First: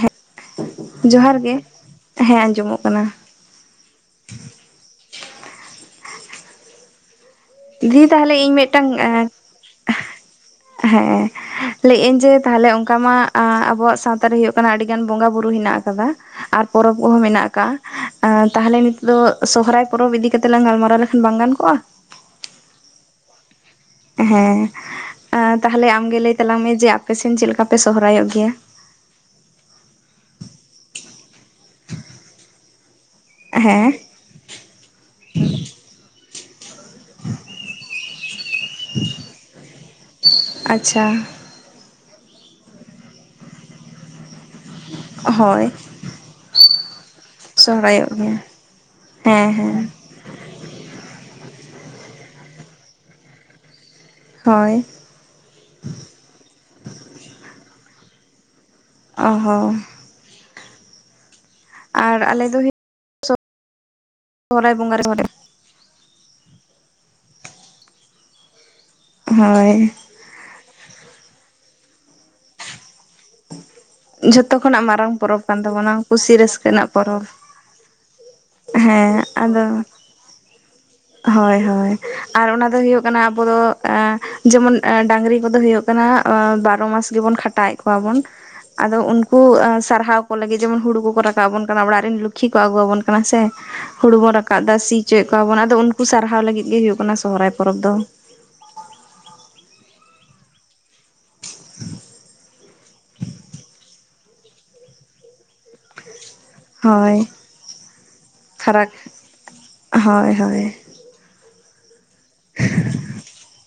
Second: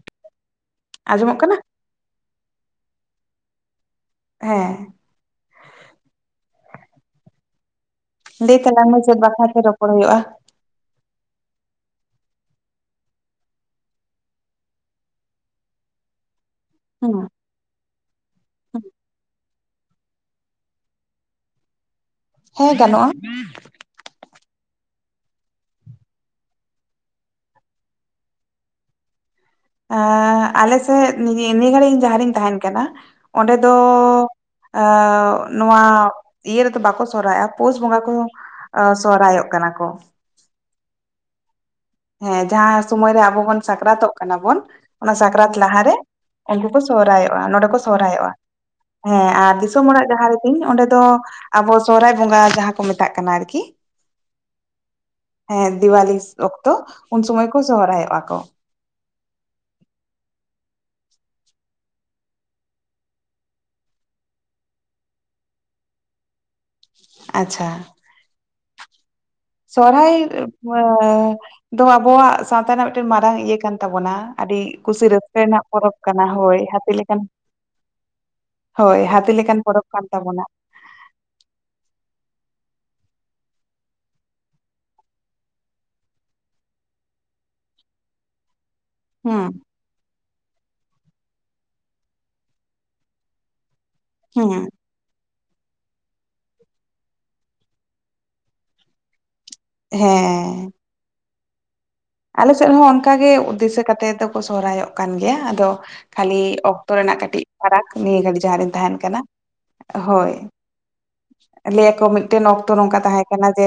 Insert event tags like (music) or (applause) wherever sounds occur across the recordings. ᱦᱮᱸ ᱡᱚᱦᱟᱨ ᱟᱸᱡᱚᱢᱚᱜ ᱜᱮ, ᱠᱟᱱᱟ ᱦᱮᱸ ᱟᱸᱡᱚᱢᱚᱜ ᱠᱟᱱᱟ ᱾ ᱦᱮᱸ ᱫᱤ ᱛᱟᱦᱚᱞᱮ ᱤᱧ ᱞᱟᱹᱭ ᱢᱤᱫᱴᱟᱝ ᱛᱟᱞᱟᱝ ᱢᱮ ᱮ ᱪᱮᱫ ᱵᱟᱠᱷᱨᱟ ᱛᱮ ᱨᱚᱯᱚᱲ ᱦᱩᱭᱩᱜᱼᱟ ᱦᱮᱸᱼᱼ ᱞᱟᱹᱭᱮᱜᱼᱟᱹᱧ ᱡᱮ ᱛᱟᱦᱞᱮ ᱚᱱᱠᱟ ᱢᱟ ᱟᱵᱚᱣᱟᱜ ᱥᱟᱶᱛᱟᱨᱮ ᱦᱩᱭᱩᱜ ᱠᱟᱱᱟ ᱟᱹᱰᱤᱜᱟᱱ ᱵᱚᱸᱜᱟ ᱵᱩᱨᱩ ᱦᱮᱱᱟᱜ ᱟᱠᱟᱫᱟ ᱾ ᱟᱨ ᱯᱚᱨᱚᱵᱽ ᱦᱮᱸ ᱠᱚᱦᱚᱸ ᱢᱮᱱᱟᱜ-ᱟ ᱾ ᱛᱟᱦᱚᱞᱮ ᱱᱤᱛᱚᱜ ᱫᱚ ᱥᱚᱦᱚᱨᱟᱭ ᱯᱚᱨᱚᱵᱽ ᱤᱫᱤ ᱠᱟᱛᱮᱜ ᱞᱟᱝ ᱜᱟᱞᱢᱟᱨᱟᱣ ᱞᱮᱠᱷᱟᱱ ᱵᱟᱝ ᱜᱟᱱ ᱠᱚᱜᱼᱟ? ᱦᱮᱸ ᱜᱟᱱᱚᱜᱼᱟ ᱾ ᱦᱮᱸ ᱟ ᱛᱟᱦᱚᱞᱮ ᱟᱢᱜᱮ ᱞᱟᱹᱭ ᱛᱟᱞᱟᱝ ᱢᱮ ᱡᱮ ᱟᱯᱮᱥᱮᱱ ᱪᱮᱫ ᱞᱮᱠᱟ ᱯᱮ ᱥᱚᱦᱨᱟᱭᱚᱜ ᱜᱮᱭᱟ? ᱟ ᱟᱞᱮ ᱥᱮᱫ ᱱᱤᱭᱟᱹ ᱜᱷᱟᱹᱲᱤᱡ ᱡᱟᱦᱟᱸ ᱨᱤᱧ ᱛᱟᱦᱮᱦᱱ ᱠᱟᱱᱟ ᱚᱸᱰᱮ ᱫᱚ ᱦᱮᱸ ᱮ ᱱᱚᱣᱟ ᱤᱭᱟᱹ ᱨᱮᱫᱚ ᱵᱟᱠᱚ ᱥᱚᱨᱚᱦᱨᱟᱭᱚᱜᱼᱟ ᱯᱩᱥ ᱵᱚᱸᱜᱟ ᱠᱚ ᱥᱚᱨᱦᱟᱭᱚᱜ ᱠᱟᱱᱟ ᱠᱚ ᱾ ᱟᱪᱪᱷᱟ ᱾ ᱦᱮᱸ ᱡᱟᱦᱟᱸ ᱥᱚᱢᱚᱭ ᱨᱮ ᱟᱵᱚ ᱵᱚᱱ ᱥᱟᱠᱨᱟᱛᱚᱜ ᱠᱟᱱᱟ ᱵᱚᱱ ᱚᱱᱟ ᱥᱟᱠᱨᱟᱛ ᱦᱳᱭ ᱞᱟᱦᱟ ᱨᱮᱼᱼ ᱩᱱᱠᱩ ᱠᱚ ᱥᱚᱦᱨᱟᱭᱚᱜᱼᱟ ᱱᱚᱸᱰᱮ ᱠᱚ ᱥᱚᱦᱨᱟᱭᱚᱜ ᱥᱚᱦᱨᱟᱭᱚᱜᱼᱟ ᱜᱮᱭᱟ ᱾ ᱦᱮᱸ ᱟᱨ ᱫᱤᱥᱚᱢ ᱚᱲᱟᱜ ᱡᱟᱦᱟᱸ ᱼᱼ ᱤᱧ ᱚᱸᱰᱮ ᱫᱚ ᱟᱵᱚ ᱥᱚᱦᱚᱨᱟᱭ ᱵᱚᱸᱜᱟ ᱡᱟᱦᱟᱸ ᱠᱚ ᱢᱮᱛᱟᱜ ᱠᱟᱱᱟ ᱟᱨᱠᱤᱼᱼ ᱦᱚᱭ ᱦᱮᱸ ᱫᱤᱣᱟᱞᱤᱥ ᱚᱠᱛᱚ ᱩᱱ ᱥᱩᱚᱢᱚᱭ ᱠᱚ ᱥᱚᱦᱨᱟᱭᱚᱜᱼᱟ ᱠᱚ ᱾ ᱚ ᱦᱚᱸ ᱟᱨ ᱟᱞᱮ ᱫᱚ ᱦᱩᱭᱩᱜᱼᱼ ᱥᱚᱦᱚᱨᱟᱭ ᱵᱚᱸᱜᱟ ᱨᱮ (inaudible) ᱟᱪᱪᱷᱟ ᱾ ᱦᱳᱭ ᱥᱚᱦᱨᱟᱭ ᱫᱚ ᱟᱵᱚᱣᱟᱜ ᱥᱟᱶᱛᱟ ᱨᱮᱱᱟᱜ ᱢᱤᱫᱴᱮᱱ ᱢᱟᱨᱟᱝ ᱤᱭᱟᱹ ᱠᱟᱱᱼᱼ ᱛᱟᱵᱚᱱᱟ, ᱟᱹᱰᱤ ᱡᱷᱚᱛᱚ ᱠᱷᱚᱱᱟᱜ ᱠᱩᱥᱤ ᱢᱟᱨᱟᱝ ᱨᱟᱹᱥᱠᱟᱹ ᱯᱚᱨᱚᱵᱽ ᱠᱟᱱ ᱨᱮᱱᱟᱜ ᱯᱚᱨᱚᱵᱽ ᱛᱟᱵᱚᱱᱟ ᱠᱟᱱᱟ ᱠᱩᱥᱤ ᱦᱳᱭ ᱨᱟᱹᱥᱠᱟᱹ ᱨᱮᱱᱟᱜ ᱦᱟᱹᱛᱤ ᱞᱮᱠᱟᱱᱼᱼ ᱯᱚᱨᱚᱵᱽ ᱦᱳᱭ ᱦᱮᱸ ᱦᱟᱛᱤ ᱞᱮᱠᱟᱱ ᱯᱚᱨᱚᱵᱽ ᱠᱟᱱ ᱛᱟᱵᱚᱱᱟ ᱾ ᱦᱚᱭ ᱦᱚᱭ ᱟᱨ ᱚᱱᱟ ᱫᱚ ᱦᱩᱭᱩᱜ ᱠᱟᱱᱟ ᱟᱵᱚ ᱫᱚ ᱡᱮᱢᱚᱱ ᱰᱟᱝᱨᱤ ᱠᱚᱫᱚ ᱦᱩᱭᱩᱜᱼᱼ ᱵᱟᱨᱚ ᱢᱟᱥ ᱜᱮᱵᱚᱱ ᱠᱷᱟᱴᱟᱣᱮᱫ ᱠᱚᱣᱟ ᱵᱚᱱ, ᱟᱫᱚ ᱩᱱᱠᱩ ᱦᱩᱸ ᱥᱟᱨᱦᱟᱣ ᱾ ᱠᱚ ᱞᱟᱹᱜᱤᱫ ᱡᱮᱢᱚᱱ ᱦᱩᱲᱩ ᱠᱚᱠᱚ ᱨᱟᱠᱟᱵ ᱟᱵᱚᱱ ᱠᱟᱱᱟ, ᱚᱲᱟᱜ ᱨᱮᱱ ᱞᱚᱠᱠᱷᱤ ᱠᱚ ᱟᱹᱜᱩᱣᱟᱵᱚᱱ ᱠᱟᱱᱟ, ᱥᱮ ᱦᱩᱲᱩ ᱵᱚᱱ ᱨᱟᱠᱟᱵ ᱦᱩᱸ ᱮᱫᱟ, ᱥᱤ ᱚᱪᱚᱭᱮᱫ ᱠᱚᱣᱟ ᱵᱚᱱ, ᱟᱫᱚ ᱩᱱᱠᱩ ᱥᱟᱨᱦᱟᱣ ᱞᱟᱹᱜᱤᱫ ᱜᱮ, ᱦᱳᱭᱩᱜ ᱠᱟᱱᱟ ᱥᱚᱦᱚᱨᱟᱭ ᱯᱚᱨᱚᱵᱽ ᱫᱚ᱾ ᱦᱮᱸ, ᱟᱞᱮ ᱥᱮᱫ ᱦᱚᱸ ᱚᱱᱠᱟᱜ ᱜᱮ, ᱩᱫᱫᱮᱥᱚ ᱠᱟᱛᱮ ᱫᱚᱠᱚ ᱥᱚᱦᱚᱨᱟᱭᱚᱜ ᱠᱟᱱ ᱜᱮᱭᱟ, ᱟᱫᱚ ᱠᱷᱟᱹᱞᱤ ᱚᱠᱛᱚ ᱦᱳᱭ ᱨᱮᱱᱟᱜ ᱠᱟᱹᱴᱤᱡ ᱯᱷᱟᱨᱟᱠ, ᱱᱤᱭᱟᱹ ᱜᱷᱟᱹᱲᱤᱡ ᱡᱟᱦᱟᱸᱨᱮᱧ ᱯᱷᱟᱨᱟᱠ ᱛᱟᱦᱮᱱ ᱠᱟᱱᱟ, ᱦᱳᱭ᱾ ᱞᱟᱹᱭᱟᱠᱚ ᱢᱤᱫᱴᱮᱱ ᱚᱠᱛᱚ, ᱱᱚᱝᱠᱟ ᱛᱟᱦᱮᱸ ᱠᱟᱱᱟ, ᱡᱮ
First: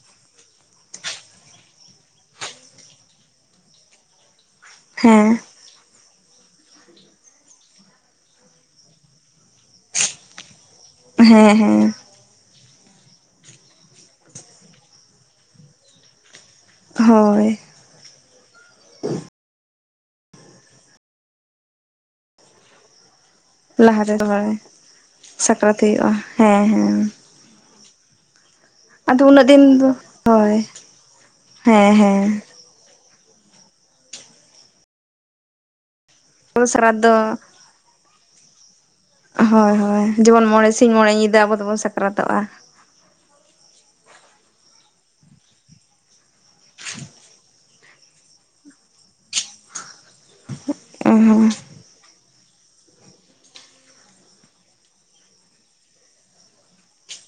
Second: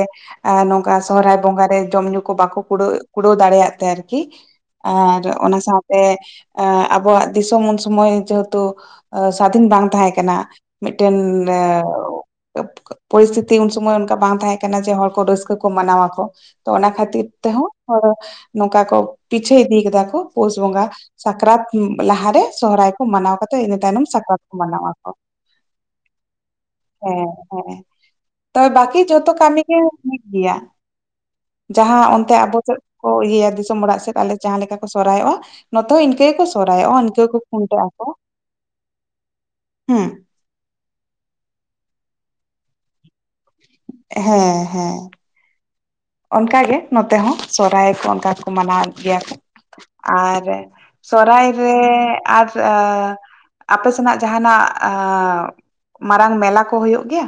ᱟᱨ ᱱᱚᱝᱠᱟ ᱥᱚᱦᱨᱟᱭ ᱵᱚᱸᱜᱟᱟ ᱨᱮ, ᱡᱚᱢ ᱧᱩ ᱠᱚ ᱵᱟᱠᱚ ᱠᱩᱲᱟᱹᱣᱜ ᱠᱩᱲᱟᱹᱣ ᱫᱟᱲᱮᱭᱟᱜ ᱛᱮ, ᱟᱨᱠᱤ ᱟᱨ ᱦᱮᱸ ᱚᱱᱟ ᱥᱟᱶ ᱥᱮ, ᱮᱸ ᱟᱵᱚᱣᱟᱜ ᱫᱤᱥᱚᱢ ᱩᱱ ᱥᱚᱢᱚᱭ, ᱡᱮᱦᱮᱛᱩ ᱥᱟᱫᱷᱤᱱ ᱵᱟᱝ ᱛᱟᱦᱮᱸ ᱠᱟᱱᱟ᱾ ᱢᱤᱫᱴᱮᱱ, ᱦᱮᱸ ᱮ ᱦᱮᱸ ᱯᱚᱨᱤᱥᱛᱷᱤᱛᱤ ᱩᱱ ᱥᱚᱢᱚᱭ, ᱚᱱᱠᱟ ᱵᱟᱝ ᱛᱟᱦᱮᱸ ᱠᱟᱱᱟ ᱡᱮ, ᱦᱚᱲ ᱠᱚ ᱨᱟᱹᱥᱠᱟᱹ ᱠᱚ ᱢᱟᱱᱟᱣ ᱟᱠᱚ᱾ ᱛᱚ ᱚᱱᱟ ᱠᱷᱟᱹᱛᱤᱨ ᱦᱳᱭ ᱛᱮᱦᱚᱸ, ᱦᱚᱲ ᱱᱚᱝᱠᱟ ᱠᱚ ᱯᱤᱪᱷᱟᱹᱣ‌ ᱤᱫᱤ ᱠᱮᱫᱟ ᱠᱚ, ᱯᱳᱥ ᱵᱚᱸᱜᱟ᱾ ᱥᱟᱠᱨᱟᱛ ᱞᱟᱦᱟ ᱨᱮ, ᱥᱚᱦᱚᱨᱟᱭ ᱠᱚ ᱢᱟᱱᱟᱣ ᱠᱟᱛᱮ ᱤᱱᱟ ᱛᱟᱭᱱᱚᱢ, ᱞᱟᱦᱟᱨᱮ ᱥᱠᱟᱨᱟᱛ ᱦᱳᱭ ᱠᱚ ᱢᱟᱱᱟᱶ ᱟᱠᱚ, ᱥᱟᱠᱨᱟᱛ ᱦᱩᱭᱩᱜᱼᱟ ᱦᱮᱸ ᱦᱮᱸ, ᱦᱮᱸ᱾ ᱛᱟᱤ ᱵᱟᱠᱤ ᱟᱫᱚ ᱡᱷᱚᱛᱚ ᱩᱱᱟᱹᱜ ᱠᱟᱹᱢᱤ ᱜᱮ, ᱫᱤᱱ ᱫᱚ ᱢᱤᱫ ᱜᱮᱭᱟ ᱦᱳᱭ ᱦᱮᱸ ᱡᱟᱦᱟᱸ ᱦᱮᱸ ᱚᱱᱛᱮ ᱟᱵᱚ ᱥᱮᱫ ᱠᱚ ᱤᱭᱟᱹᱭᱟ ᱫᱤᱥᱚᱢ ᱚᱲᱟᱜ ᱥᱮᱫ, ᱟᱞᱮ ᱡᱟᱦᱟᱸ ᱞᱮᱠᱟ ᱠᱚ ᱥᱚᱨᱦᱟᱭᱚᱜᱼᱟ, ᱱᱚᱛᱮ ᱦᱚᱸ ᱤᱱᱠᱟᱹ ᱜᱮᱠᱚ ᱟᱵᱚ ᱥᱟᱠᱨᱟᱛ ᱥᱚᱨᱦᱟᱭᱚᱜᱼᱟ, ᱫᱚ ᱤᱱᱠᱟᱹ ᱜᱮ ᱠᱚ ᱠᱷᱩᱱᱴᱟᱹᱜ ᱟᱠᱚ᱾ ᱦᱳᱭ, ᱦᱩᱸ ᱦᱳᱭ, ᱡᱮᱢᱚᱱ ᱢᱚᱬᱮ ᱥᱤᱧ ᱢᱚᱬᱮ ᱧᱤᱫᱟᱹ, ᱟᱵᱚ ᱫᱚᱵᱚᱱ ᱥᱟᱠᱨᱟᱛᱚᱜᱼᱟ᱾ ᱦᱮᱸ, ᱦᱮᱸ᱾ ᱚᱱᱠᱟᱜ ᱜᱮ ᱱᱚᱛᱮ ᱦᱚᱸ, ᱥᱚᱨᱦᱟᱭ ᱠᱚ ᱚᱱᱠᱟ ᱠᱚ, ᱢᱟᱱᱟᱣᱮᱫ ᱜᱮᱭᱟ ᱠᱚ, ᱟᱨ ᱥᱚᱨᱦᱟᱭ ᱦᱮᱸ ᱨᱮ, ᱟᱨ ᱟᱸ ᱟᱯᱮ ᱥᱮᱱᱟᱜ ᱡᱟᱦᱟᱸᱟᱱᱟᱜ, ᱟᱸ ᱢᱟᱨᱟᱝ ᱢᱮᱞᱟ ᱠᱚ ᱦᱳᱭᱳᱜ ᱜᱮᱭᱟ?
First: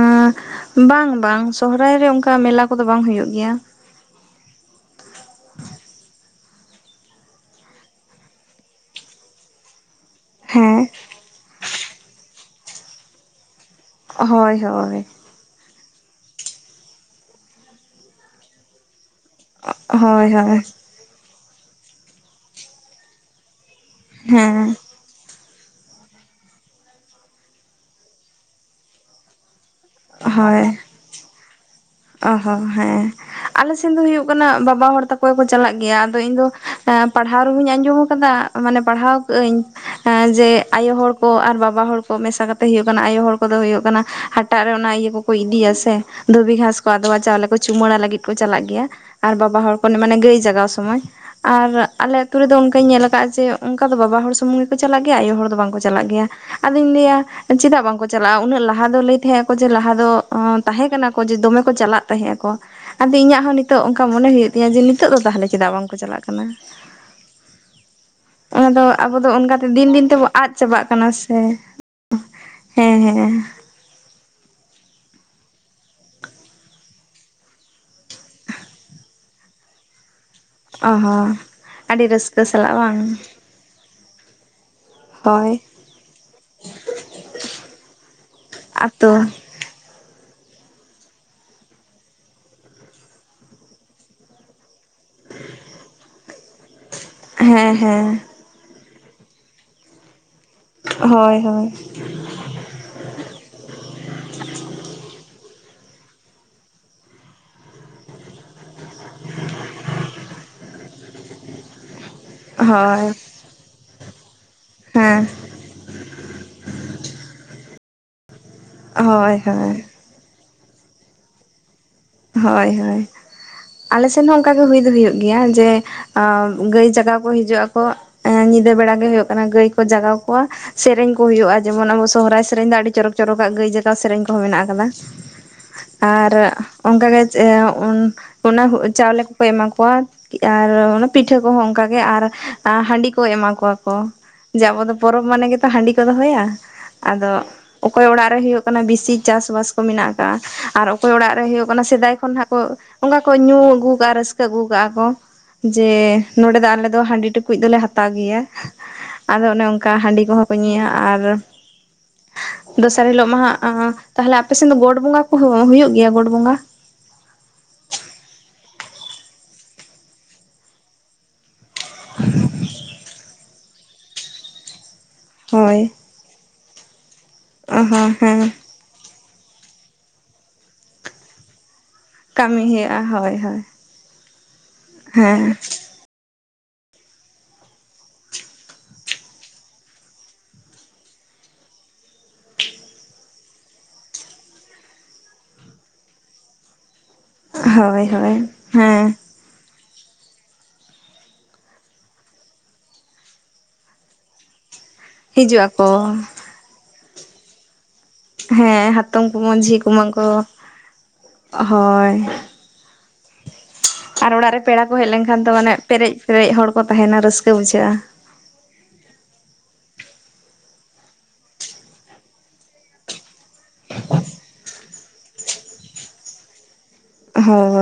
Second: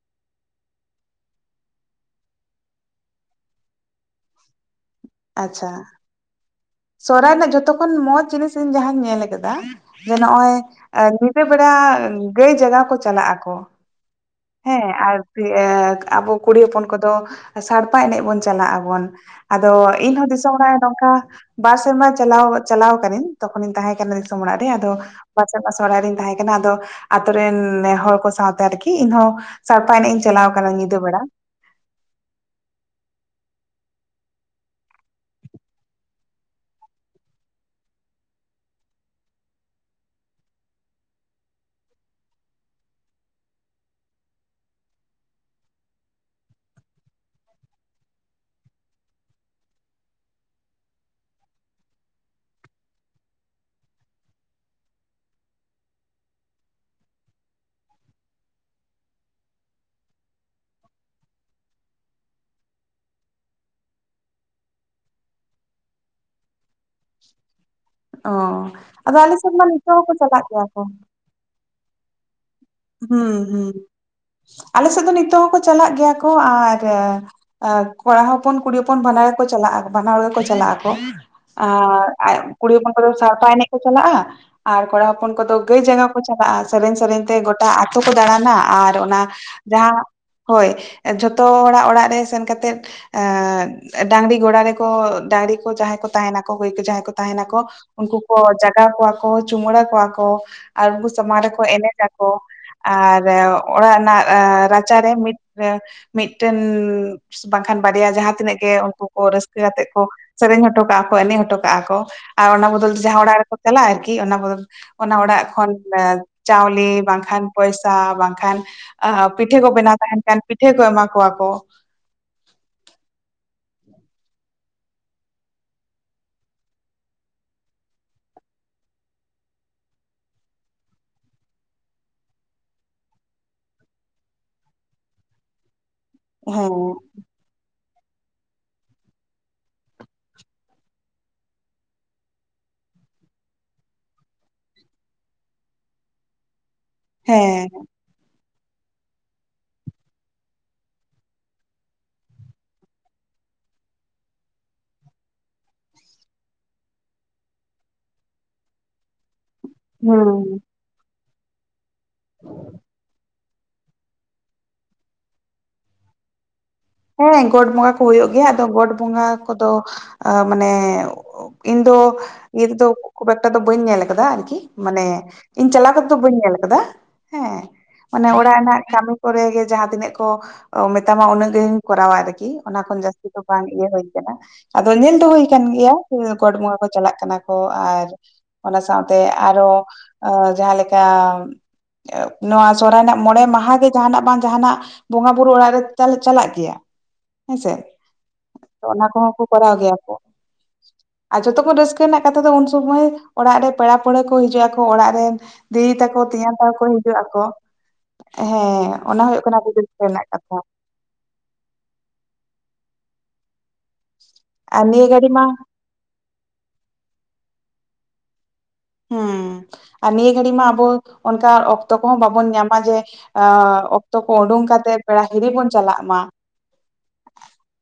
ᱟᱸ ᱵᱟᱝ, ᱵᱟᱝ ᱥᱚᱦᱚᱨᱟᱭ ᱨᱮ, ᱚᱱᱠᱟ ᱢᱮᱞᱟ ᱠᱚᱫᱚ, ᱵᱟᱝ ᱦᱳᱭᱳᱜ ᱜᱮᱭᱟ᱾ ᱟᱪᱪᱷᱟ, ᱥᱚᱦᱚᱨᱟᱭ ᱨᱮᱱᱟᱜ ᱡᱷᱚᱛᱚᱠᱷᱱ, ᱢᱚᱸᱡᱽ ᱡᱤᱱᱤᱥ ᱤᱧ ᱡᱟᱦᱟᱸᱟᱧ ᱧᱮᱞ ᱠᱟᱫᱟ, ᱡᱮ ᱱᱚᱜ-ᱚᱭ ᱦᱮᱸ ᱧᱤᱫᱟᱹ ᱵᱮᱲᱟ, ᱜᱟᱹᱭ ᱡᱟᱜᱟᱣ ᱠᱚ ᱪᱟᱞᱟᱜ ᱟᱠᱚ ᱦᱳᱭ ᱦᱮᱸ ᱦᱳᱭ ᱟᱨ ᱮ ᱟᱵᱚ ᱠᱩᱲᱤ ᱦᱚᱯᱚᱱ ᱠᱚᱫᱚ, ᱥᱟᱲᱯᱟ ᱮᱱᱮᱡ ᱵᱚᱱ ᱪᱟᱞᱟᱜ ᱟᱵᱚᱱ᱾ ᱟᱫᱚ ᱦᱳᱭ ᱤᱧᱦᱚᱸ ᱫᱤᱥᱚᱢ ᱦᱳᱭ ᱚᱲᱟᱜ ᱨᱮ, ᱱᱚᱝᱠᱟ ᱵᱟᱨ ᱥᱮᱨᱢᱟ ᱪᱟᱞᱟᱣ, ᱪᱟᱞᱟᱣ ᱠᱟᱱᱟᱹᱧ ᱡᱚᱠᱷᱚᱱᱤᱧ ᱛᱟᱦᱮᱸ ᱠᱟᱱᱟ᱾ ᱡᱟᱱᱟᱢ ᱫᱤᱥᱚᱢ ᱚᱲᱟᱜ ᱨᱮ, ᱦᱮᱸ ᱟᱫᱚ ᱵᱟᱨ ᱥᱮᱨᱢᱟ ᱥᱚᱨᱦᱟᱭ ᱨᱤᱧ ᱛᱟᱦᱮᱸ ᱠᱟᱱᱟ, ᱟᱫᱚ ᱟᱛᱳ ᱨᱮᱱ, ᱦᱚᱲ ᱠᱚ ᱥᱟᱶᱛᱮ ᱟᱨᱠᱤ, ᱤᱧ ᱦᱚᱸ ᱥᱟᱲᱯᱟ ᱮᱱᱮᱡ ᱤᱧ ᱪᱟᱞᱟᱣ ᱠᱟᱱᱟ, ᱧᱤᱫᱟᱹ ᱵᱮᱲᱟ᱾ ᱚ-ᱦᱚᱸ ᱦᱮᱸ᱾ ᱟᱞᱮ ᱥᱮᱱ ᱫᱚ ᱦᱳᱭᱩᱜ ᱠᱟᱱᱟ, ᱵᱟᱵᱟ ᱦᱚᱲ ᱛᱟᱠᱚ ᱜᱮᱠᱚ ᱪᱟᱞᱟᱜ ᱜᱮᱭᱟ, ᱟᱫᱚ ᱤᱧ ᱫᱚ, ᱯᱟᱲᱦᱟᱣ ᱨᱮᱦᱚᱧ ᱟᱸᱡᱚᱢ ᱠᱟᱫᱟ᱾ ᱢᱟᱱᱮ ᱯᱟᱲᱦᱟᱣ ᱠᱟᱜ ᱟᱹᱧ, ᱡᱮ ᱟᱭᱳ ᱦᱚᱲ ᱠᱚ ᱟᱨ ᱵᱟᱵᱟ ᱦᱚᱲ ᱠᱚ, ᱢᱮᱥᱟ ᱠᱟᱛᱮ ᱦᱳᱭᱳᱜ ᱠᱟᱱᱟ ᱟᱭᱳ ᱦᱚᱲ ᱠᱚᱫᱚ, ᱦᱳᱭᱳᱜ ᱠᱟᱱᱟ ᱦᱟᱴᱟᱜ ᱨᱮ ᱚᱱᱟ ᱤᱭᱟᱹ ᱠᱚᱠᱚ ᱤᱫᱤᱭᱟ, ᱥᱮ ᱫᱷᱩᱵᱤ ᱜᱷᱟᱸᱥ ᱾ ᱟᱫᱣᱟ ᱪᱟᱣᱞᱮ ᱠᱚ ᱪᱩᱢᱟᱹᱲᱟ, ᱞᱟᱹᱜᱤᱫ ᱠᱚ ᱪᱟᱞᱟᱜ ᱜᱮᱭᱟ, ᱟᱨ ᱵᱟᱵᱟ ᱦᱚᱲ ᱠᱚ, ᱢᱟᱱᱮ ᱜᱟᱹᱭ ᱡᱟᱜᱟᱣ ᱥᱚᱢᱚᱭ ᱟᱨ ᱟᱞᱮ ᱟᱛᱳ ᱨᱮᱫᱚ, ᱚᱱᱠᱟᱧ ᱧᱮᱞ ᱠᱟᱜᱼᱟ ᱡᱮ, ᱚᱱᱠᱟ ᱫᱚ ᱵᱟᱵᱟ ᱦᱚᱲ ᱥᱩᱢᱩᱝ ᱜᱮᱠᱚ ᱪᱟᱞᱟᱜ ᱜᱮᱭᱟ, ᱟᱭᱳ ᱦᱚᱲ ᱫᱚ, ᱵᱟᱝᱠᱚ ᱪᱟᱞᱟᱜ ᱜᱮᱭᱟ᱾ ᱟᱫᱚᱧ ᱞᱟᱹᱭᱟ ᱪᱮᱫᱟᱜ ᱵᱟᱝᱠᱚ ᱪᱟᱞᱟᱜᱼᱟ, ᱩᱱᱟᱹᱜ ᱞᱟᱦᱟ ᱫᱚ ᱞᱟᱹᱭ ᱛᱮᱦᱮᱸ, ᱟᱠᱚ ᱡᱮ ᱞᱟᱦᱟ ᱫᱚ, ᱛᱟᱦᱮᱸ ᱠᱟᱱᱟ ᱠᱚ, ᱡᱮ ᱫᱚᱢᱮ ᱠᱚ ᱪᱟᱞᱟᱜ ᱛᱟᱦᱮᱸᱜᱼᱟ ᱠᱚ᱾ ᱟᱫᱚ ᱤᱧᱟᱹᱜ ᱦᱚᱸ ᱱᱤᱛᱚᱜ ᱚᱝᱠᱟ, ᱢᱚᱱᱮ ᱦᱳᱭᱳᱜ ᱛᱤᱧᱟᱹ, ᱡᱮ ᱱᱤᱛᱚᱜ ᱫᱚ ᱛᱟᱦᱚᱞᱮ ᱪᱮᱫᱟᱜ ᱵᱟᱝᱠᱚ ᱪᱟᱞᱟᱜ ᱠᱟᱱᱟ᱾ ᱚ ᱚᱱᱟ ᱫᱚ ᱟᱵᱚ ᱟᱫᱚ ᱫᱚ, ᱟᱞᱮ ᱥᱮᱫ ᱢᱟ ᱚᱱᱠᱟᱛᱮ ᱫᱤᱱ ᱱᱤᱛᱚᱜ ᱦᱚᱸᱠᱚ ᱫᱤᱱ ᱛᱮᱵᱚ ᱪᱟᱞᱟᱜ ᱟᱫ ᱜᱮᱭᱟ ᱠᱚ ᱪᱟᱵᱟᱜ ᱠᱟᱱᱟ ᱥᱮ᱾ ᱦᱮᱸ ᱦᱮᱸ ᱦᱩᱸ, ᱦᱩᱸ, ᱟᱞᱮᱥᱮᱫ ᱫᱚ ᱱᱤᱛᱳᱜ ᱦᱚᱸᱠᱚ, ᱪᱟᱞᱟᱜ ᱜᱮᱭᱟ ᱠᱚ, ᱟᱨ ᱟᱨ ᱠᱚᱲᱟ ᱦᱚᱯᱚᱱ ᱠᱩᱲᱤ ᱦᱚᱯᱚᱱ, ᱵᱟᱱᱟᱨ ᱜᱮᱠᱚ ᱪᱟᱞᱟᱜᱼᱟ, ᱵᱟᱱᱟᱨ ᱦᱚᱲ ᱜᱮ ᱠᱚ ᱪᱟᱞᱟᱜᱼᱟ᱾ ᱪᱟᱞᱟᱜ ᱚ ᱟᱠᱚ, ᱦᱚᱸ ᱟᱹᱰᱤ ᱨᱟᱹᱥᱠᱟᱹ ᱟᱨ- ᱠᱩᱲᱤ ᱥᱟᱞᱟᱜ ᱦᱚᱯᱚᱱ ᱵᱟᱝ ᱠᱚᱫᱚ, ᱥᱟᱲᱯᱷᱟᱹ ᱮᱱᱮᱡ᱾ ᱪᱟᱞᱟᱜᱼᱟ ᱟᱨ ᱠᱚᱲᱟ ᱦᱚᱯᱚᱱ ᱦᱳᱭ ᱠᱚᱫᱚ ᱜᱟᱹᱭ ᱡᱟᱸᱜᱟᱣ ᱠᱚ ᱪᱟᱞᱟᱜᱼᱟ ᱥᱮᱨᱮᱧ ᱥᱮᱨᱮᱧ ᱛᱮ᱾ ᱟᱛᱳ ᱠᱚ ᱫᱟᱬᱟᱱᱟ ᱟᱨ ᱟᱛᱳ ᱚᱱᱟ ᱡᱟᱸᱦᱟ᱾ ᱦᱳᱭ ᱡᱷᱚᱛᱚ ᱦᱚᱲᱟᱜ ᱚᱲᱟᱜ ᱨᱮ ᱥᱮᱱ ᱠᱟᱛᱮᱫ᱾ ᱮ ᱰᱟᱹᱝᱨᱤ ᱜᱚᱲᱟ ᱨᱮᱠᱚ ᱰᱟᱝᱨᱤ ᱠᱚ ᱡᱟᱸᱦᱟᱭ ᱠᱚ ᱛᱟᱦᱮᱱᱟ ᱠᱚ ᱡᱟᱸᱦᱟ ᱠᱚ᱾ ᱛᱟᱦᱮᱱᱟ ᱠᱚ ᱦᱮᱸ ᱦᱮᱸ ᱩᱱᱠᱩ ᱠᱚ ᱡᱟᱜᱟᱣ ᱠᱚᱣᱟ ᱠᱚ ᱪᱩᱢᱟᱹᱲᱟ ᱠᱚᱣᱟ ᱠᱚ᱾ ᱟᱨ ᱦᱳᱭ ᱥᱟᱢᱟᱝ ᱨᱮᱠᱚ‌ ᱦᱳᱭ ᱮᱱᱮᱡ‌ᱟ ᱠᱚ᱾ ᱟᱨ ᱚᱲᱟᱜ ᱨᱮᱱᱟᱜ ᱨᱟᱪᱟᱨᱮ ᱢᱤᱫ ᱾ ᱢᱤᱫᱴᱮᱱ ᱵᱟᱝᱠᱷᱟᱱ ᱵᱟᱨᱭᱟ ᱡᱟᱦᱟᱸᱛᱤᱱᱟᱹᱜ ᱜᱮ᱾ ᱩᱱᱠᱚ ᱨᱟᱹᱥᱠᱟᱹ ᱠᱟᱛᱮ ᱠᱚ ᱥᱮᱨᱮᱧ ᱦᱚᱴᱚ ᱠᱟᱜᱼᱟ ᱠᱚ ᱮᱱᱮᱡ ᱦᱚᱴᱚ ᱠᱟᱜᱼᱟ ᱠᱚ ᱟᱨ ᱚᱱᱟ ᱵᱚᱫᱚᱞ ᱛᱮ ᱦᱳᱭ ᱡᱟᱸᱦᱟ ᱚᱲᱟᱜ ᱨᱮᱠᱚ᱾ ᱪᱟᱞᱟᱜᱼᱟ ᱟᱨᱠᱤ ᱚᱱᱟ ᱵᱚᱫᱚᱞ ᱚᱱᱟ ᱦᱮᱸ ᱚᱲᱟᱜ ᱠᱷᱚᱱ ᱪᱟᱣᱞᱮ᱾ ᱵᱟᱝᱠᱷᱟᱱ ᱯᱚᱭᱥᱟ ᱵᱟᱝᱠᱷᱟᱱ ᱦᱳᱭ ᱯᱤᱴᱷᱟᱹ ᱠᱚ ᱦᱳᱭ ᱵᱮᱱᱟᱣ ᱛᱟᱦᱮᱱ ᱠᱷᱟᱱ ᱯᱤᱴᱷᱟᱹ ᱠᱚ ᱮᱢᱟ ᱠᱚᱣᱟ ᱠᱚ᱾ ᱦᱳᱭ ᱦᱳᱭ ᱟᱞᱮᱥᱮᱫ ᱦᱚᱸ ᱚᱱᱠᱟᱜᱮ ᱦᱩᱭ ᱫᱚ ᱦᱩᱭᱩᱜ ᱜᱮᱭᱟ ᱡᱮ᱾ ᱟᱨ ᱜᱟᱹᱭ ᱡᱟᱜᱟᱣ ᱠᱚ ᱦᱤᱡᱩᱜ ᱟᱠᱚ ᱧᱤᱫᱟᱹ ᱵᱮᱲᱟ ᱜᱮ ᱦᱩᱭᱩᱜ ᱠᱟᱱᱟ ᱜᱟᱹᱭ ᱠᱚ ᱡᱟᱜᱟᱣ ᱠᱚᱣᱟ᱾ ᱥᱮᱨᱮᱧ ᱠᱚ ᱦᱩᱭᱩᱜᱼᱟ ᱡᱮᱢᱚᱱ ᱟᱵᱚ ᱥᱚᱦᱨᱟᱭ ᱥᱮᱨᱮᱧ ᱫᱚ ᱟᱹᱰᱤ ᱪᱚᱨᱚᱠ ᱪᱚᱨᱚᱠᱟᱜ ᱜᱟᱹᱭ ᱡᱟᱜᱟᱣ ᱥᱮᱨᱮᱧ ᱠᱚᱦᱚᱸ ᱢᱮᱱᱟᱜ ᱟᱠᱟᱫᱟ᱾ ᱟᱨ ᱦᱮᱸ ᱚᱱᱠᱟᱜᱮ ᱚᱱᱟ ᱪᱟᱣᱞᱮ ᱠᱚᱠᱚ ᱮᱢᱟ ᱠᱚᱣᱟ᱾ ᱟᱨ ᱯᱤᱴᱷᱟᱹ ᱠᱚ ᱦᱚᱸ ᱚᱱᱠᱟᱜᱮ ᱟᱨ ᱦᱟᱺᱰᱤ ᱠᱚ ᱮᱢᱟ ᱠᱚᱣᱟ ᱠᱚ᱾ ᱡᱮ ᱟᱵᱚ ᱫᱚ ᱯᱚᱨᱚᱵᱽ ᱢᱟᱱᱮ ᱜᱮᱛᱚ ᱦᱟᱺᱰᱤ ᱠᱚ ᱫᱚᱦᱚᱭᱟ᱾ ᱟᱫᱚ ᱦᱮᱸ ᱚᱠᱚᱭ ᱚᱲᱟᱜ ᱨᱮ ᱦᱩᱭᱩᱜ ᱠᱟᱱᱟ ᱵᱤᱥᱤ ᱪᱟᱥ ᱵᱟᱥ ᱠᱚ ᱢᱮᱱᱟᱜ ᱠᱟᱜ-ᱟ ᱟᱨ ᱚᱠᱚᱭ ᱚᱲᱟᱜ ᱨᱮ ᱦᱩᱭᱩᱜ ᱾ ᱚᱱᱟ ᱥᱮᱫᱟᱭ ᱠᱷᱚᱱ ᱦᱟᱸᱜ ᱠᱚ ᱚᱱᱠᱟ ᱠᱚ ᱧᱩ ᱟᱹᱜᱩ ᱠᱟᱜᱼᱟ ᱨᱟᱹᱥᱠᱟᱹ ᱟᱹᱜᱩ ᱠᱟᱜᱼᱟ ᱠᱚ᱾ ᱡᱮ ᱱᱚᱰᱮ ᱫᱚ ᱟᱞᱮ ᱫᱚ ᱦᱟᱺᱰᱤ ᱴᱩᱠᱩᱡ ᱫᱚᱞᱮ ᱦᱟᱛᱟᱣ ᱜᱮᱭᱟ ᱟᱫᱚ ᱚᱱᱮ (inaudible) ᱚᱱᱠᱟ ᱦᱟᱺᱰᱤ ᱦᱩᱸ ᱠᱚᱦᱚᱸ ᱠᱚ ᱧᱩᱭᱟ ᱟᱨ ᱫᱚᱥᱟᱨ ᱦᱤᱞᱳᱜ ᱢᱟ ᱦᱟᱸᱜ᱾ ᱛᱟᱦᱚᱞᱮ ᱟᱯᱮᱥᱮᱫ ᱫᱚ ᱜᱚᱰ ᱵᱚᱸᱜᱟ ᱠᱚ ᱦᱩᱭᱩᱜ ᱜᱮᱭᱟ ᱜᱚᱰ ᱵᱚᱸᱜᱟ᱾ ᱦᱮᱸ ᱜᱚᱰ ᱵᱚᱸᱜᱟ ᱠᱚ ᱦᱩᱭᱩᱜ ᱜᱮᱭᱟ ᱟᱫᱚ ᱜᱚᱰ ᱵᱚᱸᱜᱟ ᱠᱚᱫᱚ ᱢᱟᱱᱮ᱾ ᱤᱧ ᱫᱚ ᱤᱭᱟᱹ ᱨᱮᱫᱚ ᱠᱷᱩᱵ ᱮᱠᱴᱟ ᱫᱚ ᱵᱟᱹᱧ ᱧᱮᱞ ᱠᱟᱫᱟ ᱟᱨᱠᱤ ᱢᱟᱱᱮ᱾ ᱤᱧ ᱪᱟᱞᱟᱣ ᱦᱳᱭ ᱠᱟᱛᱮ ᱫᱚ ᱵᱟᱹᱧ ᱧᱮᱞ ᱟᱠᱟᱫᱟ ᱦᱮᱸ ᱦᱚᱸ ᱢᱟᱱᱮ ᱦᱮᱸ ᱚᱲᱟᱜ ᱨᱮᱱᱟᱜ ᱠᱟᱹᱢᱤ᱾ ᱠᱚᱨᱮ ᱜᱮ ᱡᱟᱦᱟᱸ ᱛᱤᱱᱟᱹᱜ ᱠᱚ ᱢᱮᱛᱟᱢᱟ ᱩᱱᱟᱹᱜ ᱜᱮᱧ ᱠᱚᱨᱟᱣᱟ ᱟᱨᱠᱤ ᱠᱟᱹᱢᱤ ᱚᱱᱟ ᱠᱷᱚᱱ ᱦᱩᱭᱩᱜᱼᱟ ᱡᱟᱹᱥᱛᱤ ᱦᱳᱭ ᱫᱚ ᱦᱳᱭ ᱵᱟᱝ ᱤᱭᱟᱹ ᱦᱩᱭ ᱾ ᱟᱫᱚ ᱧᱮᱞ ᱫᱚ ᱦᱩᱭ ᱦᱮᱸ ᱟᱠᱟᱱ ᱜᱮᱭᱟ ᱜᱚᱴ ᱵᱚᱸᱜᱟ ᱠᱚ ᱪᱟᱞᱟᱜ ᱠᱟᱱᱟ ᱠᱚ ᱟᱨ᱾ ᱚᱱᱟ ᱥᱟᱶᱛᱮ ᱟᱨᱚ ᱡᱟᱸᱦᱟ ᱞᱮᱠᱟ᱾ ᱱᱚᱣᱟ ᱥᱚᱦᱚᱨᱟᱭ ᱨᱮᱱᱟᱜ ᱢᱚᱬᱮ ᱢᱟᱦᱟ ᱜᱮ ᱡᱟᱦᱟᱱᱟᱜ ᱵᱟᱝ ᱡᱟᱦᱟᱱᱟᱜ᱾ ᱵᱚᱸᱜᱟ ᱵᱩᱨᱩ ᱚᱲᱟᱜ ᱨᱮ ᱛᱟᱞᱮ ᱪᱟᱞᱟᱜ ᱜᱮᱭᱟ᱾ ᱦᱮᱸ ᱥᱮ ᱦᱳᱭ ᱦᱳᱭ ᱚᱱᱟ ᱦᱮᱸ ᱠᱚ ᱦᱚᱸ ᱠᱚ ᱠᱚᱨᱟᱣ ᱜᱮᱭᱟ ᱠᱚ᱾ ᱟᱨ ᱡᱷᱚᱛᱚ ᱠᱷᱚᱱ ᱨᱟᱹᱥᱠᱟᱹ ᱨᱮᱱᱟᱜ ᱠᱟᱛᱷᱟ ᱫᱚ ᱩᱱ ᱥᱩᱢᱚᱭ ᱚᱲᱟᱜ ᱨᱮ ᱯᱮᱲᱟ ᱯᱟᱹᱲᱦᱟᱹ ᱠᱚ ᱦᱤᱡᱩᱜᱼᱟ ᱚᱲᱟᱜ᱾ ᱦᱤᱡᱩᱜ ᱫᱤᱫᱤ ᱟᱠᱚ ᱛᱟᱠᱚ ᱛᱤᱭᱟᱧ ᱛᱟᱠᱚ ᱦᱤᱡᱩᱜ ᱟᱠᱚ᱾ ᱦᱮᱸ ᱚᱱᱟ ᱦᱟᱛᱚᱢ ᱦᱩᱭᱩᱜ ᱠᱩᱢᱟ. ᱠᱟᱱᱟ ᱧ ᱟᱹᱰᱤ ᱡᱷᱤ ᱨᱟᱹᱥᱠᱟᱹ ᱠᱚᱢᱟᱹᱧ ᱠᱚ᱾ ᱨᱮᱱᱟᱜ ᱠᱟᱛᱷᱟ ᱦᱳᱭ ᱟᱨ ᱚᱲᱟᱜ ᱨᱮ᱾ ᱯᱮᱲᱟ ᱟᱨ ᱠᱚ ᱱᱤᱭᱟᱹ ᱦᱮᱡ ᱜᱷᱟᱹᱲᱤ ᱞᱮᱱᱠᱷᱟᱱ ᱢᱟ ᱫᱚ ᱢᱟᱱᱮ ᱯᱮᱨᱮᱡ ᱯᱮᱨᱮᱡ ᱦᱚᱲ ᱠᱚ ᱛᱟᱦᱮᱱᱟ ᱨᱟᱹᱥᱠᱟᱹ ᱵᱩᱡᱷᱟᱹᱜᱼᱟ᱾ ᱦᱮᱸ (unintelligible) ᱟᱨ ᱱᱤᱭᱟᱹ ᱜᱷᱟᱹᱲᱤᱡ ᱢᱟ ᱟᱵᱚ ᱚᱱᱠᱟ ᱚᱠᱛᱚ ᱠᱚᱦᱚᱸ ᱵᱟᱵᱚᱱ ᱧᱟᱢᱟ ᱡᱮ᱾ ᱚᱠᱛᱚ ᱠᱚ ᱩᱰᱩᱝ ᱠᱟᱛᱮᱫ ᱯᱮᱲᱟ ᱦᱤᱨᱤ ᱵᱚᱱ ᱪᱟᱞᱟᱜ ᱢᱟ᱾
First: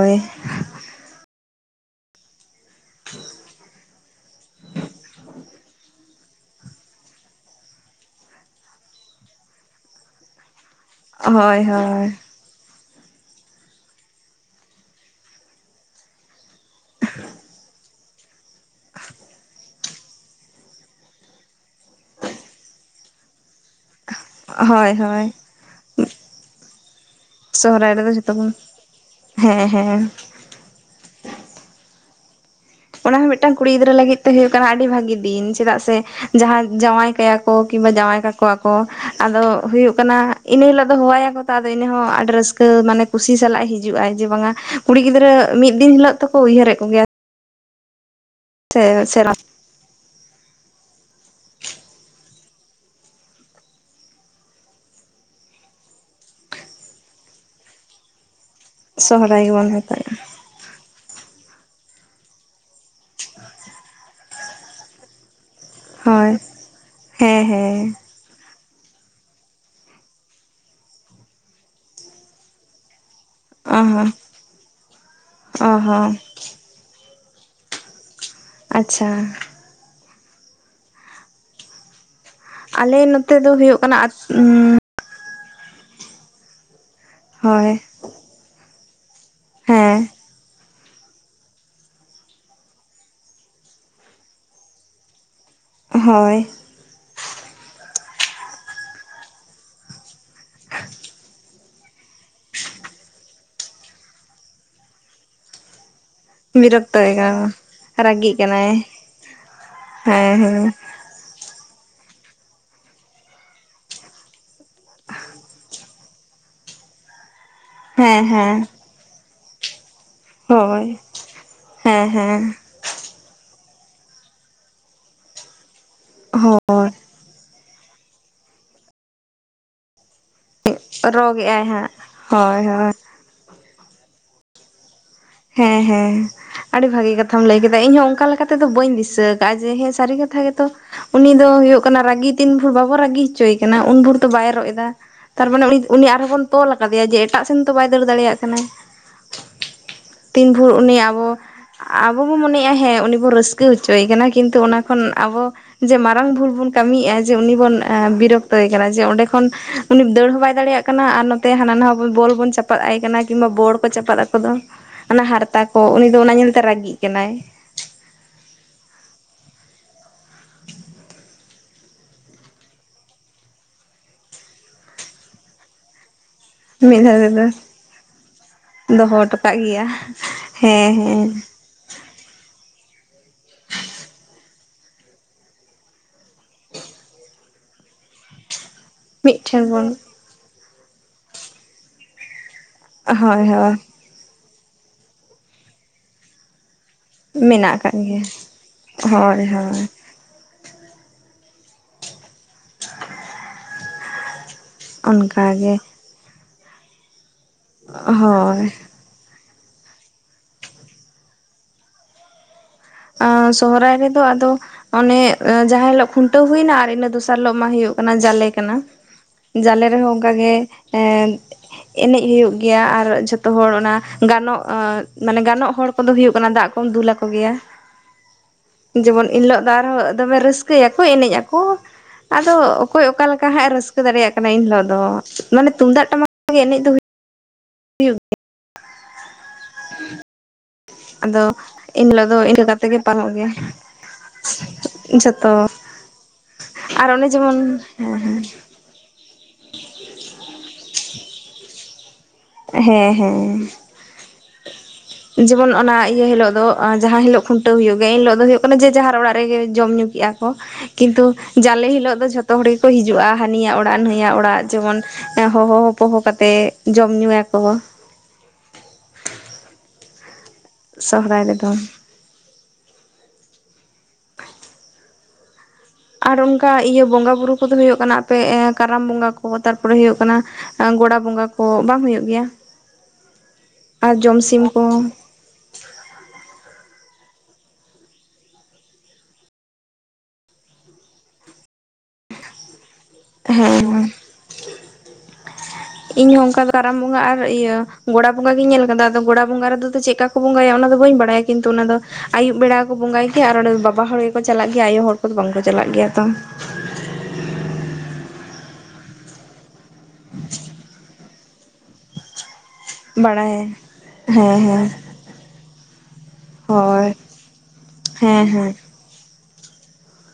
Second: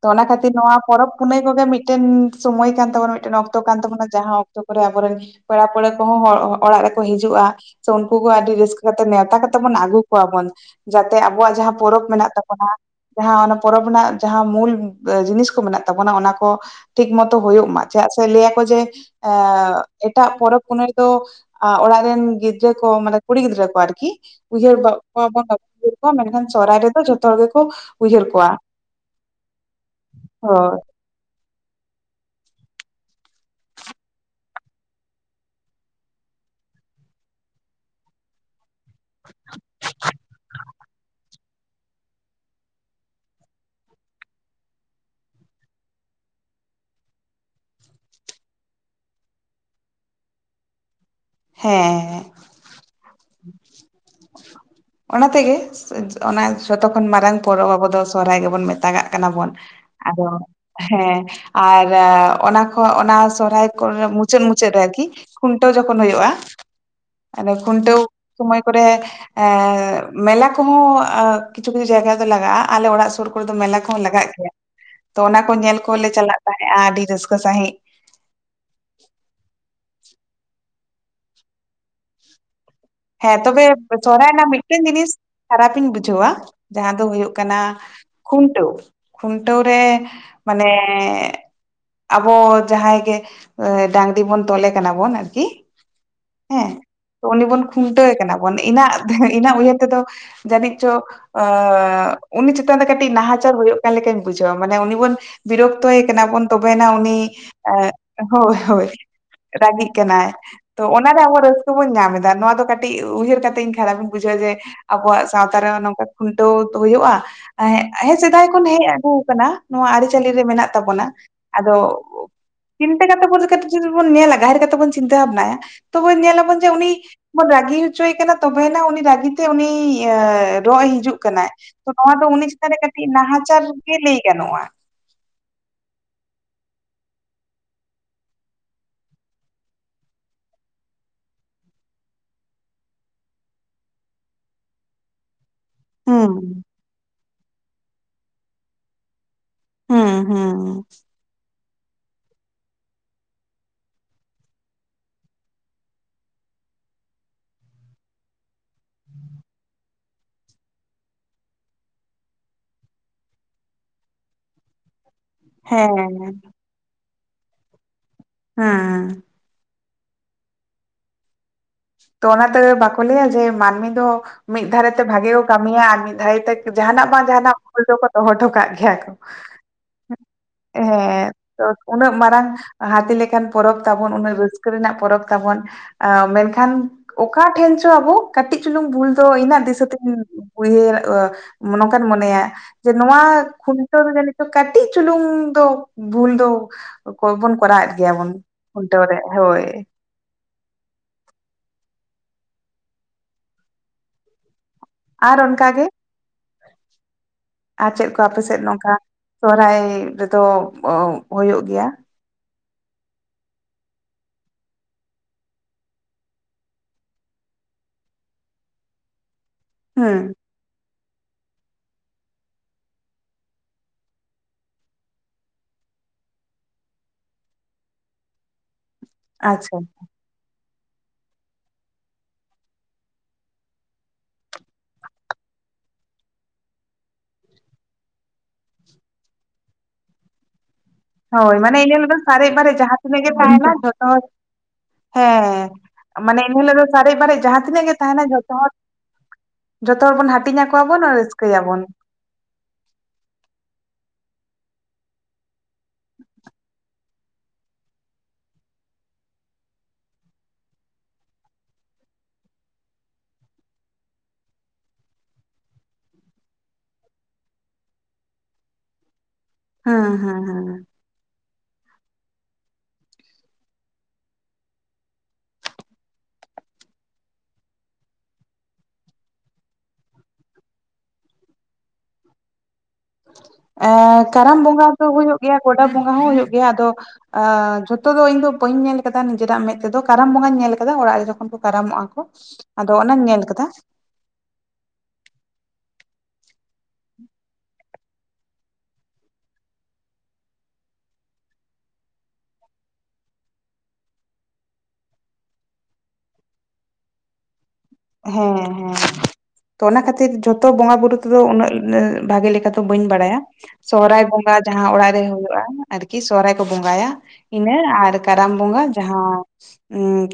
ᱛᱚ ᱚᱱᱟ ᱠᱷᱟᱹᱛᱤᱨ ᱱᱚᱣᱟ ᱯᱚᱨᱚᱵ ᱯᱩᱱᱟᱹᱭ ᱠᱚᱜᱮ ᱢᱤᱫᱴᱮᱱ᱾ ᱥᱚᱢᱚᱭ ᱠᱟᱱ ᱛᱟᱵᱚᱱᱟ ᱢᱤᱫᱴᱮᱱ ᱚᱠᱛᱚ ᱠᱟᱱ ᱛᱟᱵᱚᱱᱟ ᱡᱟᱸᱦᱟ ᱚᱠᱛᱚ ᱠᱚᱨᱮ ᱟᱵᱚᱨᱮᱱ ᱯᱮᱲᱟ ᱯᱟᱹᱣᱲᱟᱹ᱾ ᱟᱵᱚ ᱦᱚᱸ ᱚᱲᱟᱜ ᱨᱮᱠᱚ ᱦᱤᱡᱩᱜᱼᱟ ᱥᱮ ᱩᱱᱠᱩ ᱠᱚ ᱟᱹᱰᱤ ᱨᱟᱹᱥᱠᱟᱹ ᱠᱟᱛᱮ ᱱᱮᱣᱛᱟ ᱠᱟᱛᱮᱜ ᱵᱚᱱ ᱟᱹᱜᱩ ᱠᱚᱣᱟ ᱵᱚᱱ᱾ ᱡᱟᱛᱮ ᱟᱵᱚᱣᱟᱜ ᱦᱳᱭ ᱡᱟᱸᱦᱟ ᱯᱚᱨᱚᱵ ᱦᱳᱭ ᱢᱮᱱᱟᱜ ᱛᱟᱵᱚᱱᱟ᱾ ᱡᱟᱸᱦᱟ ᱚᱱᱟ ᱯᱚᱨᱚᱵᱽ ᱨᱮᱱᱟᱜ ᱡᱟᱸᱦᱟ ᱢᱩᱞ ᱡᱤᱱᱤᱥ ᱠᱚ ᱢᱮᱱᱟᱜ ᱛᱟᱵᱚᱱᱟ ᱚᱱᱟ ᱠᱚ ᱴᱷᱤᱠ ᱢᱚᱛᱚ ᱦᱩᱭᱩᱜ ᱢᱟ᱾ ᱪᱮᱫᱟᱜ ᱥᱮ ᱞᱟᱹᱭ ᱟᱠᱚ ᱡᱮ ᱮ ᱮᱴᱟᱜ ᱯᱚᱨᱚᱵᱽ ᱯᱩᱱᱟᱹᱭ᱾ ᱛᱚ ᱟᱸ ᱚᱲᱟᱜ ᱨᱮᱱ ᱜᱤᱫᱽᱨᱟᱹ ᱠᱚ, ᱢᱟᱱᱮ ᱠᱩᱲᱤ ᱜᱤᱫᱽᱨᱟᱹ ᱠᱚ ᱟᱨ ᱠᱤᱦ ᱩᱭᱦᱟᱹᱨ ᱦᱳᱭ ᱦᱳᱭ ᱯᱟ (inaudible) ᱢᱮᱱᱠᱷᱟᱱ 'ᱥᱚᱦᱨᱟᱭ' ᱨᱮᱫᱚ ᱡᱷᱚᱛᱚ ᱦᱚᱲ ᱜᱮᱠᱚ ᱨᱟᱭ ᱨᱮᱫᱚ ᱩᱭᱦᱟᱹᱨ ᱡᱷᱚᱛᱚ (inaudible) ᱦᱮᱸ, ᱦᱮᱸ᱾ ᱦᱚ ᱚᱱᱟ ᱦᱚᱸ ᱢᱤᱫᱴᱟᱝ ᱠᱩᱲᱤ ᱜᱤᱫᱽᱨᱟᱹ ᱞᱟᱹᱜᱤᱫ ᱛᱮ ᱦᱩᱭᱩᱜ ᱠᱟᱱᱟ ᱟᱹᱰᱤ ᱵᱷᱟᱜᱤ ᱫᱤᱱ, ᱪᱮᱹᱫᱟᱜ ᱥᱮ ᱡᱟᱦᱟᱸᱭ ᱡᱟᱶᱟᱭ ᱠᱟᱭᱟ ᱠᱚ ᱠᱤᱝᱵᱟ ᱡᱟᱶᱟᱭ ᱠᱟᱠᱚᱣᱟ ᱠᱚ, ᱟᱫᱚ ᱦᱩᱭᱩᱜ ᱠᱟᱱᱟ ᱤᱱᱟᱹ ᱦᱤᱞᱳᱜ ᱫᱚ ᱦᱚᱣᱟᱠᱚ ᱛᱟ ᱫᱟᱹ ᱤᱱᱟᱹ ᱦᱚᱸ ᱟᱰᱟᱹ ᱨᱟᱹᱥᱠᱟᱹ ᱢᱟᱱᱮ ᱠᱩᱥᱤ ᱥᱟᱞᱟᱜ ᱮ ᱦᱤᱡᱩᱜᱼᱟᱭ᱾ ᱡᱮ, ᱵᱟᱝᱟ ᱠᱩᱲᱤ ᱜᱤᱫᱽᱨᱟᱹ ᱢᱤᱫ ᱫᱤᱱ ᱦᱤᱞᱳᱜ ᱛᱚᱠᱚ ᱩᱭᱦᱟᱹᱨᱮᱜ ᱠᱚ ᱜᱮᱭᱟ᱾ ᱥᱮ ᱥᱮᱨᱟᱯ ᱦᱮᱸᱻ, ᱚᱱᱟ ᱛᱮᱜᱮ (inaudible) ᱚᱱᱟ ᱥᱚᱛᱚ ᱠᱷᱚᱱ ᱢᱟᱨᱟᱝ ᱯᱚᱨᱚᱵᱽ ᱟᱵᱚ ᱫᱚ 'ᱥᱚᱦᱨᱟᱭ' ᱜᱮᱵᱚᱱ ᱵᱚᱱ ᱢᱮᱛᱟᱜᱟᱜ ᱠᱟᱱᱟ ᱥᱚᱦᱨᱟᱭ ᱵᱚᱱ᱾ ᱜᱮᱵᱚᱱ ᱢᱮᱛᱟᱜᱼᱟ ᱟᱫᱚ ᱦᱮᱸ ᱟ ᱨᱟ ᱚᱱᱟ ᱠᱷᱚ, ᱚᱱᱟ 'ᱥᱚᱦᱨᱟᱭ' ᱠᱚᱨᱮ ᱢᱩᱪᱟᱹᱫ ᱢᱩᱪᱟᱹᱫ ᱨᱮ ᱟᱨᱠᱤ ᱠᱷᱩᱱᱴᱟᱹᱣ ᱡᱚᱠᱷᱚᱱ ᱦᱩᱭᱩᱜᱼᱟ, ᱦᱳᱭ ᱦᱮᱸ ᱟᱫᱚ ᱦᱮᱸ ᱠᱷᱩᱱᱴᱟᱹᱣ ᱥᱚᱢᱚᱭ ᱠᱚᱨᱮ ᱮᱸ ᱢᱮᱞᱟ ᱠᱚᱦᱚᱸ ᱟ ᱠᱤᱪᱷᱩ (inaudible) ᱡᱟᱭᱜᱟ ᱫᱚ ᱞᱟᱜᱟᱜᱼᱟ᱾ ᱟᱞᱮ ᱚᱲᱟᱜ ᱥᱩᱨ ᱠᱚᱨᱮ ᱫᱚ ᱢᱮᱞᱟ ᱚ ᱠᱚᱦᱚᱸ ᱦᱚᱸ ᱞᱟᱜᱟᱜ ᱜᱮᱹᱭᱟ, ᱛᱚ ᱚᱱᱟ ᱠᱚ ᱚ ᱧᱮᱞ ᱠᱚᱞᱮ ᱦᱚᱸ ᱪᱟᱞᱟᱜ ᱛᱟᱦᱮᱸᱜᱼᱟ, ᱟᱹᱰᱤ ᱨᱟᱹᱥᱠᱟᱹ ᱥᱟᱺᱦᱤᱡ᱾ ᱟᱪᱷᱟ! ᱟᱞᱮ ᱱᱚᱛᱮ ᱦᱮᱸ, ᱫᱚ ᱛᱚᱵᱮ ᱦᱩᱭᱩᱜ ᱠᱟᱱᱟ (inaudible) 'ᱥᱚᱦᱨᱟᱭ' ᱨᱮᱱᱟᱜ ᱢᱤᱫᱴᱮᱹᱱ ᱡᱤᱱᱤᱥ ᱠᱷᱟᱨᱟᱯᱤᱧ ᱵᱩᱡᱷᱟᱹᱣᱟ, ᱡᱟᱦᱟᱸ ᱫᱚ ᱦᱩᱭᱩᱜ ᱠᱟᱱᱟ ᱦᱳᱭ ᱠᱷᱩᱱᱴᱟᱹᱣ! ᱠᱷᱩᱱᱴᱟᱹ ᱨᱮ ᱦᱮᱸ ᱢᱟᱱᱮᱹ ᱟᱵᱚ ᱡᱟᱦᱟᱸᱭ ᱜᱮ, ᱮᱸ ᱰᱟᱝᱨᱤ ᱵᱚᱱ, ᱛᱚᱞᱮ ᱠᱟᱱᱟ ᱵᱚᱱ ᱟᱨᱠᱤ ᱚᱸᱦᱳᱭ! ᱮᱸ ᱛᱚ ᱩᱱᱤ ᱵᱚᱱ ᱠᱷᱩᱱᱴᱟᱹᱣᱮ ᱠᱟᱱᱟ ᱵᱚᱱ, ᱤᱱᱟᱜ ᱫᱮᱦᱮᱸ ᱤᱱᱟᱜ ᱩᱭᱦᱟᱹᱨ ᱛᱮᱫᱚ ᱡᱟᱹᱱᱤᱡ ᱪᱚ ᱚ, ᱩᱱᱤ ᱪᱮᱹᱛᱟᱱ ᱨᱮ ᱠᱟᱹᱴᱤᱡ ᱱᱟᱦᱟᱪᱟᱨ ᱦᱩᱭᱩᱜ ᱠᱟᱱ ᱞᱮᱹᱠᱟᱹᱧ ᱵᱩᱡᱷᱟᱹᱣᱟ ᱾ ᱢᱟᱱᱮ ᱩᱱᱤ ᱵᱚᱱ ᱵᱤᱨᱚᱠᱛᱚᱭᱮ ᱠᱟᱱᱟ ᱵᱚᱱ ᱛᱚᱵᱮᱱᱟᱜ ᱵᱤᱨᱚᱠᱛᱚᱭ ᱩᱱᱤ ᱠᱟᱱᱟ ᱮᱸ ᱨᱟᱹᱜᱤᱜ ᱦᱳᱭ, ᱠᱟᱱᱟᱭ ᱦᱳᱭ᱾ ᱨᱟᱜᱤᱜ ᱠᱟᱱᱟᱭ ᱦᱮᱸ ᱾ ᱦᱮᱸ ᱚᱱᱟᱨᱮ ᱟᱵᱚ ᱨᱟᱹᱥᱠᱟᱹ ᱵᱚᱱ ᱧᱟᱢᱮᱫᱟ, ᱱᱚᱣᱟ ᱫᱚ ᱠᱟᱹᱴᱤᱡ ᱩᱭᱦᱟᱹᱨ ᱠᱟᱛᱮᱹᱧ ᱠᱷᱟᱨᱟᱯ ᱵᱩᱡᱷᱟᱹᱣᱮ ᱡᱮ ᱟᱵᱚᱣᱟᱜ ᱥᱟᱶᱛᱟᱨᱮ ᱱᱚᱝᱠᱟ ᱠᱷᱩᱱᱴᱟᱹᱣ ᱛᱚ ᱦᱩᱭᱩᱜᱼᱟ ᱾ ᱮᱸᱜ, ᱦᱮᱸ, ᱥᱮᱹᱫᱟᱭ ᱠᱷᱚᱱ ᱦᱮᱡ ᱟᱹᱜᱩ ᱠᱟᱱᱟ᱾ ᱱᱚᱣᱟ ᱟᱹᱨᱤᱪᱟᱹᱞᱤ ᱨᱮ ᱢᱮᱱᱟᱜ ᱦᱳᱭ ᱛᱟᱵᱚᱱᱟ᱾ ᱟᱫᱚ ᱦᱮᱸ ᱦᱮᱸ ᱪᱤᱱᱛᱟᱹ ᱠᱟᱛᱮᱜ (inaudible) ᱵᱚᱱ ᱧᱮᱞᱟ, ᱜᱟᱦᱤᱨ ᱠᱟᱛᱮ ᱵᱚᱱ ᱪᱤᱱᱛᱟᱹ ᱦᱟᱵᱱᱟᱭᱟ ᱛᱚᱵᱮ ᱧᱮᱞᱟᱵᱚᱱ ᱡᱮ ᱩᱱᱤ ᱦᱳᱭ ᱵᱚᱱ ᱨᱟᱹᱜᱤ ᱦᱚᱪᱚᱭᱮ ᱠᱟᱱᱟ, ᱛᱚᱵᱮᱭᱮᱱᱟᱜ ᱩᱱᱤ ᱨᱟᱹᱜᱤ ᱛᱮ ᱩᱱᱤ ᱭᱟ ᱨᱚᱜ ᱮ ᱦᱤᱡᱩᱜ ᱠᱟᱱᱟ, ᱨᱚᱜᱮᱜᱼᱟᱭ ᱛᱚ ᱦᱟᱸᱜ ᱱᱚᱣᱟ ᱫᱚ ᱩᱱᱤ ᱦᱳᱭ ᱪᱮᱛᱟᱱᱨᱮ ᱦᱳᱭ ᱠᱟᱹᱴᱤᱡ ᱱᱟᱦᱟᱪᱟᱨ ᱜᱮ ᱞᱟᱹᱭ ᱜᱟᱱᱚᱜᱼᱟ᱾ ᱦᱮᱸ, ᱦᱮᱸ! ᱟᱹᱰᱤ ᱵᱷᱟᱹᱜᱤ ᱠᱟᱛᱷᱟᱢ ᱞᱟᱹᱭ ᱠᱮᱫᱟ᱾ ᱤᱧᱦᱚᱸ ᱚᱝᱠᱟ ᱞᱮᱠᱟ ᱛᱮᱫᱚ ᱵᱟᱹᱧ ᱫᱤᱥᱟᱹ ᱠᱟᱜᱼᱟ ᱡᱮ, ᱦᱮᱸ ᱥᱟᱹᱨᱤ ᱠᱟᱛᱷᱟ ᱜᱮᱛᱚ! ᱩᱱᱤ ᱫᱚ ᱦᱩᱭᱩᱜ ᱠᱟᱱᱟ ᱨᱟᱜᱤ ᱛᱤᱱ ᱵᱷᱳᱨ ᱵᱟᱵᱚ ᱨᱟᱜᱤ ᱦᱚᱪᱪᱚᱭᱮ ᱠᱟᱱᱟ, ᱩᱱ ᱵᱷᱩᱨ ᱫᱚ ᱵᱟᱭ ᱨᱚᱜ ᱮᱫᱟ! ᱛᱟᱨᱢᱟᱱᱮ ᱩᱱᱤ ᱩᱱᱤ ᱟᱨ ᱦᱚᱵᱚᱱ ᱦᱩᱸ ᱛᱚᱞ ᱠᱟᱫᱮᱹᱭᱮ ᱡᱮ, ᱴᱟᱜ ᱥᱮᱱ ᱛᱚ ᱵᱟᱭ ᱫᱟᱹᱲ ᱫᱟᱲᱮᱹᱭᱟᱜ ᱠᱟᱱᱟ! ᱦᱩᱸ ᱛᱤᱱ ᱵᱷᱳᱨ ᱦᱩᱸ ᱩᱱᱤ ᱟᱵᱚ ᱟᱵᱚ ᱵᱚᱢ ᱢᱚᱱᱮᱭᱮᱜᱼᱟ, ᱦᱮᱸ, ᱩᱱᱤ ᱵᱚ ᱨᱟᱹᱥᱠᱟᱹ ᱦᱚᱪᱚᱭᱮ ᱠᱟᱱᱟ ᱠᱤᱱᱛᱩ ᱚᱱᱟ ᱠᱷᱚᱱ ᱟᱵᱚ ᱡᱮ ᱢᱟᱨᱟᱝ ᱵᱷᱩᱞ ᱵᱚᱱ ᱠᱟᱹᱢᱤᱭᱮᱜᱼᱟ᱾ ᱡᱮ, ᱩᱱᱤ ᱵᱚᱱ ᱮᱸ, ᱵᱤᱨᱚᱠᱛᱚᱭᱮ ᱠᱟᱱᱟ ᱡᱮ, ᱚᱸᱰᱮ ᱠᱷᱚᱱ ᱩᱱᱤ ᱫᱟᱹᱲ ᱦᱚᱸ ᱵᱟᱭ ᱫᱟᱲᱮᱭᱟᱜ ᱠᱟᱱᱟ ᱟᱨ ᱱᱚᱛᱮ ᱦᱟᱱᱟ ᱱᱷᱟᱣᱟ ᱵᱚ ᱵᱚᱞ ᱵᱚᱱ ᱪᱟᱯᱟᱜ ᱟᱭ ᱠᱟᱱᱟ, ᱠᱤᱢᱵᱟ ᱵᱚᱲ ᱠᱚ ᱪᱟᱯᱟᱫ ᱟᱠᱚ ᱫᱚ! ᱟᱱᱟ ᱦᱟᱨᱛᱟ ᱠᱚ, ᱩᱱᱤ ᱫᱚ ᱚᱱᱟ ᱦᱮᱸ ᱧᱮᱹᱞᱛᱮᱹ ᱨᱟᱜᱤᱜ ᱠᱟᱱᱟᱭ᱾ ᱦᱮᱸ! ᱛᱚ ᱚᱱᱟᱛᱮ ᱵᱟᱠᱚ ᱞᱟᱹᱭᱟ, ᱡᱮ ᱢᱟᱹᱱᱢᱤ ᱫᱚ, ᱢᱤᱫ ᱫᱷᱟᱨᱮᱛᱮ ᱵᱷᱟᱜᱮᱣ ᱠᱟᱢᱤᱭᱟ ᱟ ᱢᱤᱫ ᱫᱷᱟᱨᱮ (inaudible) ᱢᱤᱫ ᱡᱟᱦᱟᱱᱟᱜ ᱫᱷᱟᱣ ᱵᱟᱝ ᱛᱮᱫᱚ ᱡᱟᱦᱱᱟᱜ ᱵᱷᱩᱞ ᱫᱚᱠᱚ ᱫᱚᱦᱚ ᱴᱷᱚ ᱠᱟᱜ ᱜᱷᱮᱭᱟ ᱠᱚ᱾ ᱫᱚᱦᱚ ᱦᱚᱴᱚ ᱠᱟᱜ ᱜᱮᱭᱟ ᱦᱮᱸ, ᱦᱮᱸ! ᱛᱚ ᱩᱱᱟᱹᱜ ᱢᱟᱨᱟᱝ ᱦᱟᱛᱤ ᱞᱮᱠᱟᱱ ᱯᱚᱨᱚᱵᱽ ᱛᱟᱵᱚᱱ ᱩᱱᱟᱹᱜ ᱨᱟᱹᱥᱠᱟᱹ ᱨᱮᱱᱟᱜ ᱯᱚᱨᱚᱵᱽ ᱛᱟᱵᱚᱱ ᱟ ᱢᱮᱱᱠᱷᱟᱱ ᱚᱠᱟ ᱴᱷᱮᱱ ᱪᱚ ᱟᱵᱚ ᱠᱟᱹᱴᱤᱡ ᱪᱩᱞᱩᱝ ᱵᱷᱩᱞ ᱫᱚ ᱤᱧᱹᱜ ᱢᱤᱫᱴᱷᱮᱱ ᱫᱤᱥᱟᱹ ᱵᱚᱱ ᱛᱮ ᱩᱭᱦᱟᱹᱨ ᱟ ᱱᱚᱝᱠᱟᱱ ᱢᱚᱱᱮᱭᱟ ᱡᱮ ᱱᱚᱣᱟ ᱦᱳᱭ ᱦᱳᱭ ᱠᱷᱚᱱ ᱴᱟᱹᱣ ᱫᱚ ᱡᱟᱹᱱᱤᱡ (unintelligible) ᱠᱟᱹᱴᱤᱡ ᱪᱩᱞᱩᱝ ᱫᱚ ᱵᱷᱩᱞ ᱫᱚ ᱚᱠᱚᱭ ᱵᱚᱱ ᱢᱮᱱᱟᱜ ᱠᱚᱨᱟᱣᱮᱫ ᱟᱠᱟᱫ ᱜᱮᱭᱟ ᱵᱚᱱ ᱠᱷᱩᱱᱴᱟᱹᱣ ᱨᱮ ᱦᱳᱭ ᱾ ᱟᱨ ᱚᱱᱠᱟ ᱜᱮ ᱚᱱᱠᱟᱜᱮ ᱾ ᱟᱨ ᱪᱮᱫ ᱠᱚ ᱟᱯᱮ ᱥᱮᱫ ᱦᱳᱭ ᱱᱚᱝᱠᱟ ᱥᱚᱦᱨᱟᱭ ᱨᱮᱫᱚ ᱚ ᱦᱳᱭᱳᱜ ᱜᱮᱭᱟ? ᱟᱸ ᱥᱚᱦᱨᱟᱭ ᱨᱮᱫᱚ ᱟᱫᱚ ᱚᱱᱮ ᱡᱟᱦᱟᱸ ᱦᱤᱞᱚᱜ ᱠᱷᱩᱱᱴᱟᱹᱣ ᱦᱩᱭᱮᱱᱟ ᱟᱨ ᱤᱱᱟᱹ ᱫᱚᱥᱟᱨ ᱦᱤᱞᱚᱜ ᱢᱟ ᱦᱩᱭᱩᱜ ᱠᱟᱱᱟ ᱡᱟᱞᱮ ᱠᱟᱱᱟ ᱾ ᱡᱟᱞᱮ ᱨᱮᱦᱚᱸ ᱦᱩᱸ ᱚᱱᱠᱟ ᱜᱮ ᱮᱸ ᱮᱱᱮᱡ ᱦᱩᱭᱩᱜ ᱜᱮᱭᱟ ᱟᱨ ᱡᱷᱚᱛᱚ ᱦᱚᱲ ᱚᱱᱟ ᱜᱟᱱᱚᱜ ᱢᱟᱱᱮ ᱜᱟᱱᱚᱜ ᱦᱚᱲ ᱠᱚᱫᱚ ᱦᱩᱭᱩᱜ ᱠᱟᱱᱟ ᱫᱟᱜ ᱠᱚᱢ ᱫᱩᱞ ᱟᱠᱚ ᱜᱮᱭᱟ ᱾ ᱡᱮᱢᱚᱱ ᱤᱱ ᱦᱤᱞᱚᱜ ᱫᱚ ᱟᱪᱪᱷᱟ ᱟᱨᱦᱚᱸ ᱫᱚᱢᱮ ᱨᱟᱹᱥᱠᱟᱹᱭᱟᱠᱚ ᱮᱱᱮᱡ ᱟᱠᱚ ᱾ ᱟᱫᱚ ᱚᱠᱚᱭ ᱚᱠᱟ ᱞᱮᱠᱟ ᱦᱟᱸᱜ ᱮ ᱨᱟᱹᱥᱠᱟᱹ ᱫᱟᱲᱮᱭᱟᱜ ᱠᱟᱱᱟ ᱤᱱ ᱦᱤᱞᱚᱜ ᱫᱚ ᱢᱟᱱᱮ ᱛᱩᱢᱫᱟᱜ ᱴᱟᱢᱟᱠ ᱜᱮ ᱮᱱᱮᱡ ᱫᱚ ᱦᱩᱭᱩᱜ ᱦᱩᱭᱩᱜ ᱜᱮᱭᱟ ᱾ ᱟᱫᱚ ᱦᱳᱭ ᱢᱟᱱᱮ ᱤᱱᱟᱹ ᱦᱤᱞᱚᱜ ᱫᱚ ᱮᱱᱦᱤᱞᱳᱜ ᱥᱟᱨᱮᱡ ᱤᱱᱠᱟᱹ ᱵᱟᱨᱮᱡ ᱠᱟᱛᱮ ᱡᱟᱦᱟᱸ ᱛᱤᱱᱟᱹᱜ ᱜᱮ ᱯᱟᱨᱚᱢᱚᱜ ᱜᱮᱭᱟ ᱛᱟᱦᱮᱱᱟ ᱡᱚᱛᱚ ᱦᱚᱲ, ᱡᱷᱚᱛᱚ ᱦᱮᱸ ᱢᱟᱱᱮ ᱤᱱᱟᱹ ᱦᱤᱞᱚᱜ ᱫᱚ ᱟᱨ ᱥᱟᱨᱮᱡ ᱚᱱᱮ ᱵᱟᱨᱮᱡ ᱡᱮᱢᱚᱱ ᱡᱟᱦᱟᱸ ᱛᱤᱱᱟᱹᱜ ᱜᱮ ᱦᱮᱸ ᱛᱟᱦᱮᱱᱟ ᱡᱚᱛᱚ ᱦᱚᱲ ᱡᱚᱛᱚ ᱦᱚᱲ ᱵᱚᱱ ᱦᱟᱹᱴᱤᱧ ᱟᱠᱚᱣᱟᱵᱚᱱ ᱟᱨ ᱨᱟᱹᱥᱠᱟᱹᱭᱟᱵᱚᱱ ᱾ ᱦᱮᱸ ᱦᱮᱸ ᱾ ᱡᱮᱢᱚᱱ ᱚᱱᱟ ᱤᱭᱟᱹ ᱦᱤᱞᱚᱜ ᱫᱚ (unintelligible) ᱡᱟᱦᱟᱸ ᱦᱤᱞᱚᱜ ᱠᱷᱩᱱᱴᱟᱹᱣ ᱦᱩᱭᱩᱜ ᱜᱮᱭᱟ ᱤᱱ ᱦᱤᱞᱚᱜ ᱫᱚ ᱦᱩᱭᱩᱜ ᱠᱟᱱᱟ ᱡᱮ ᱡᱟᱦᱟᱨ ᱚᱲᱟᱜ ᱨᱮᱜᱮ ᱡᱚᱢ ᱧᱩ ᱠᱮᱜ-ᱟ ᱠᱚ ᱾ ᱠᱤᱱᱛᱩ ᱡᱟᱞᱮ ᱦᱤᱞᱚᱜ ᱫᱚ ᱡᱷᱚᱛᱚ ᱦᱚᱲ ᱜᱮᱠᱚ ᱦᱤᱡᱩᱜ-ᱟ, ᱦᱟᱹᱱᱤᱭᱟᱜ ᱚᱲᱟᱜ ᱱᱟᱹᱭᱟᱜ ᱚᱲᱟᱜ ᱡᱮᱢᱚᱱ ᱮᱸ ᱦᱚᱦᱚ ᱦᱚᱯᱚᱦᱚ ᱠᱟᱛᱮᱜ ᱡᱚᱢ ᱧᱩᱭᱟᱠᱚ ᱾ ᱦᱮᱸ ᱦᱮᱸ ᱦᱮᱸ ᱾ ᱥᱚᱦᱨᱟᱭ ᱨᱮᱫᱚ ᱾ ᱟᱨ ᱚᱱᱠᱟ ᱤᱭᱟᱹ ᱵᱚᱸᱜᱟ-ᱵᱩᱨᱩ ᱠᱚᱫᱚ ᱦᱩᱭᱩᱜ ᱠᱟᱱᱟ ᱟᱯᱮ ᱮᱸ ᱠᱟᱨᱟᱢ ᱵᱚᱸᱜᱟ ᱠᱚ ᱛᱟᱨᱯᱚᱨᱮ ᱦᱩᱭᱩᱜ ᱠᱟᱱᱟ ᱜᱚᱲᱟ ᱵᱚᱸᱜᱟ ᱠᱚ ᱵᱟᱝ ᱦᱩᱭᱩᱜ ᱜᱮᱭᱟ? ᱟᱨ ᱮᱸ ᱠᱟᱨᱟᱢ ᱡᱚᱢᱥᱤᱢ ᱠᱚ ᱵᱚᱸᱜᱟ ᱫᱚ ᱦᱩᱭᱩᱜ ᱜᱮᱭᱟ ᱜᱚᱰᱟ ᱵᱚᱸᱜᱟ ᱦᱚᱸ ᱦᱩᱭᱩᱜ ᱜᱮᱭᱟ ᱟᱫᱚ ᱟᱸ ᱡᱷᱚᱛᱚ ᱫᱚ ᱤᱧ ᱫᱚ ᱵᱟᱹᱧ ᱧᱮᱞ ᱠᱟᱫᱟ ᱱᱤᱡᱮᱨᱟᱜ ᱢᱮᱫ ᱛᱮᱫᱚ ᱠᱟᱨᱟᱢ ᱵᱚᱸᱜᱟᱧ ᱧᱮᱞ ᱠᱟᱫᱟ ᱚᱲᱟᱜ ᱨᱮ ᱡᱚᱠᱷᱚᱱ ᱠᱚ ᱠᱟᱨᱟᱢᱚᱜ-ᱟ ᱠᱚ ᱾ ᱟᱫᱚ ᱚᱱᱟᱧ ᱧᱮᱞ ᱠᱟᱫᱟ ᱾ ᱦᱮᱸ ᱤᱧᱦᱚᱸ ᱚᱱᱠᱟ ᱠᱟᱨᱟᱢ ᱵᱚᱸᱜᱟ ᱟᱨ ᱤᱭᱟᱹ ᱜᱚᱲᱟ ᱵᱚᱸᱜᱟ ᱜᱤᱧ ᱧᱮᱞ ᱠᱟᱫᱟ ᱟᱫᱚ ᱜᱚᱲᱟ ᱵᱚᱸᱜᱟ ᱨᱮ ᱪᱮᱫᱠᱟ ᱵᱟᱠᱩ ᱵᱚᱸᱜᱟᱭᱟ ᱚᱱᱟᱫᱚ ᱵᱟᱹᱧ ᱵᱟᱲᱟᱭᱟ ᱠᱤᱱᱛᱩ ᱚᱱᱟ ᱫᱚ ᱟᱭᱩᱵ ᱵᱮᱲᱟ ᱜᱮᱠᱚ ᱵᱚᱸᱜᱟᱭ ᱜᱮᱭᱟ ᱟᱨ ᱚᱸᱰᱮ ᱵᱟᱵᱟ ᱦᱚᱲ ᱜᱮᱠᱚ ᱪᱟᱞᱟᱜ ᱜᱮᱭᱟ ᱟᱭᱳ ᱦᱚᱲ ᱠᱚᱫᱚ ᱵᱟᱝᱠᱚ ᱪᱟᱞᱟᱜ ᱜᱮᱭᱟ ᱛᱚ ᱦᱮᱸ ᱦᱮᱸ ᱛᱚ ᱚᱱᱟ ᱠᱷᱟᱹᱛᱤᱨ ᱡᱚᱛᱚ ᱵᱚᱸᱜᱟ ᱵᱩᱨᱩ ᱛᱮᱫᱚ ᱩᱱᱟᱹᱜ ᱵᱷᱟᱜᱮ ᱞᱮᱠᱟ ᱞᱮᱠᱟᱛᱮ ᱛᱚ ᱵᱟᱹᱧ ᱵᱟᱲᱟᱭᱟ ᱥᱚᱦᱚᱨᱟᱭ ᱵᱚᱸᱜᱟ ᱦᱮᱸ ᱦᱮᱸ ᱡᱟᱦᱟᱸ ᱚᱲᱟᱜ ᱨᱮ ᱦᱩᱭᱩᱜ-ᱟ ᱟᱨᱠᱤ ᱥᱚᱦᱨᱟᱭ ᱠᱚ ᱵᱚᱸᱜᱟᱭᱟ ᱦᱳᱭ ᱾ ᱤᱱᱟᱹ ᱟᱨ ᱦᱮᱸ ᱠᱟᱨᱟᱢ ᱦᱮᱸ ᱵᱚᱸᱜᱟ ᱡᱟᱦᱟᱸ ᱩᱸ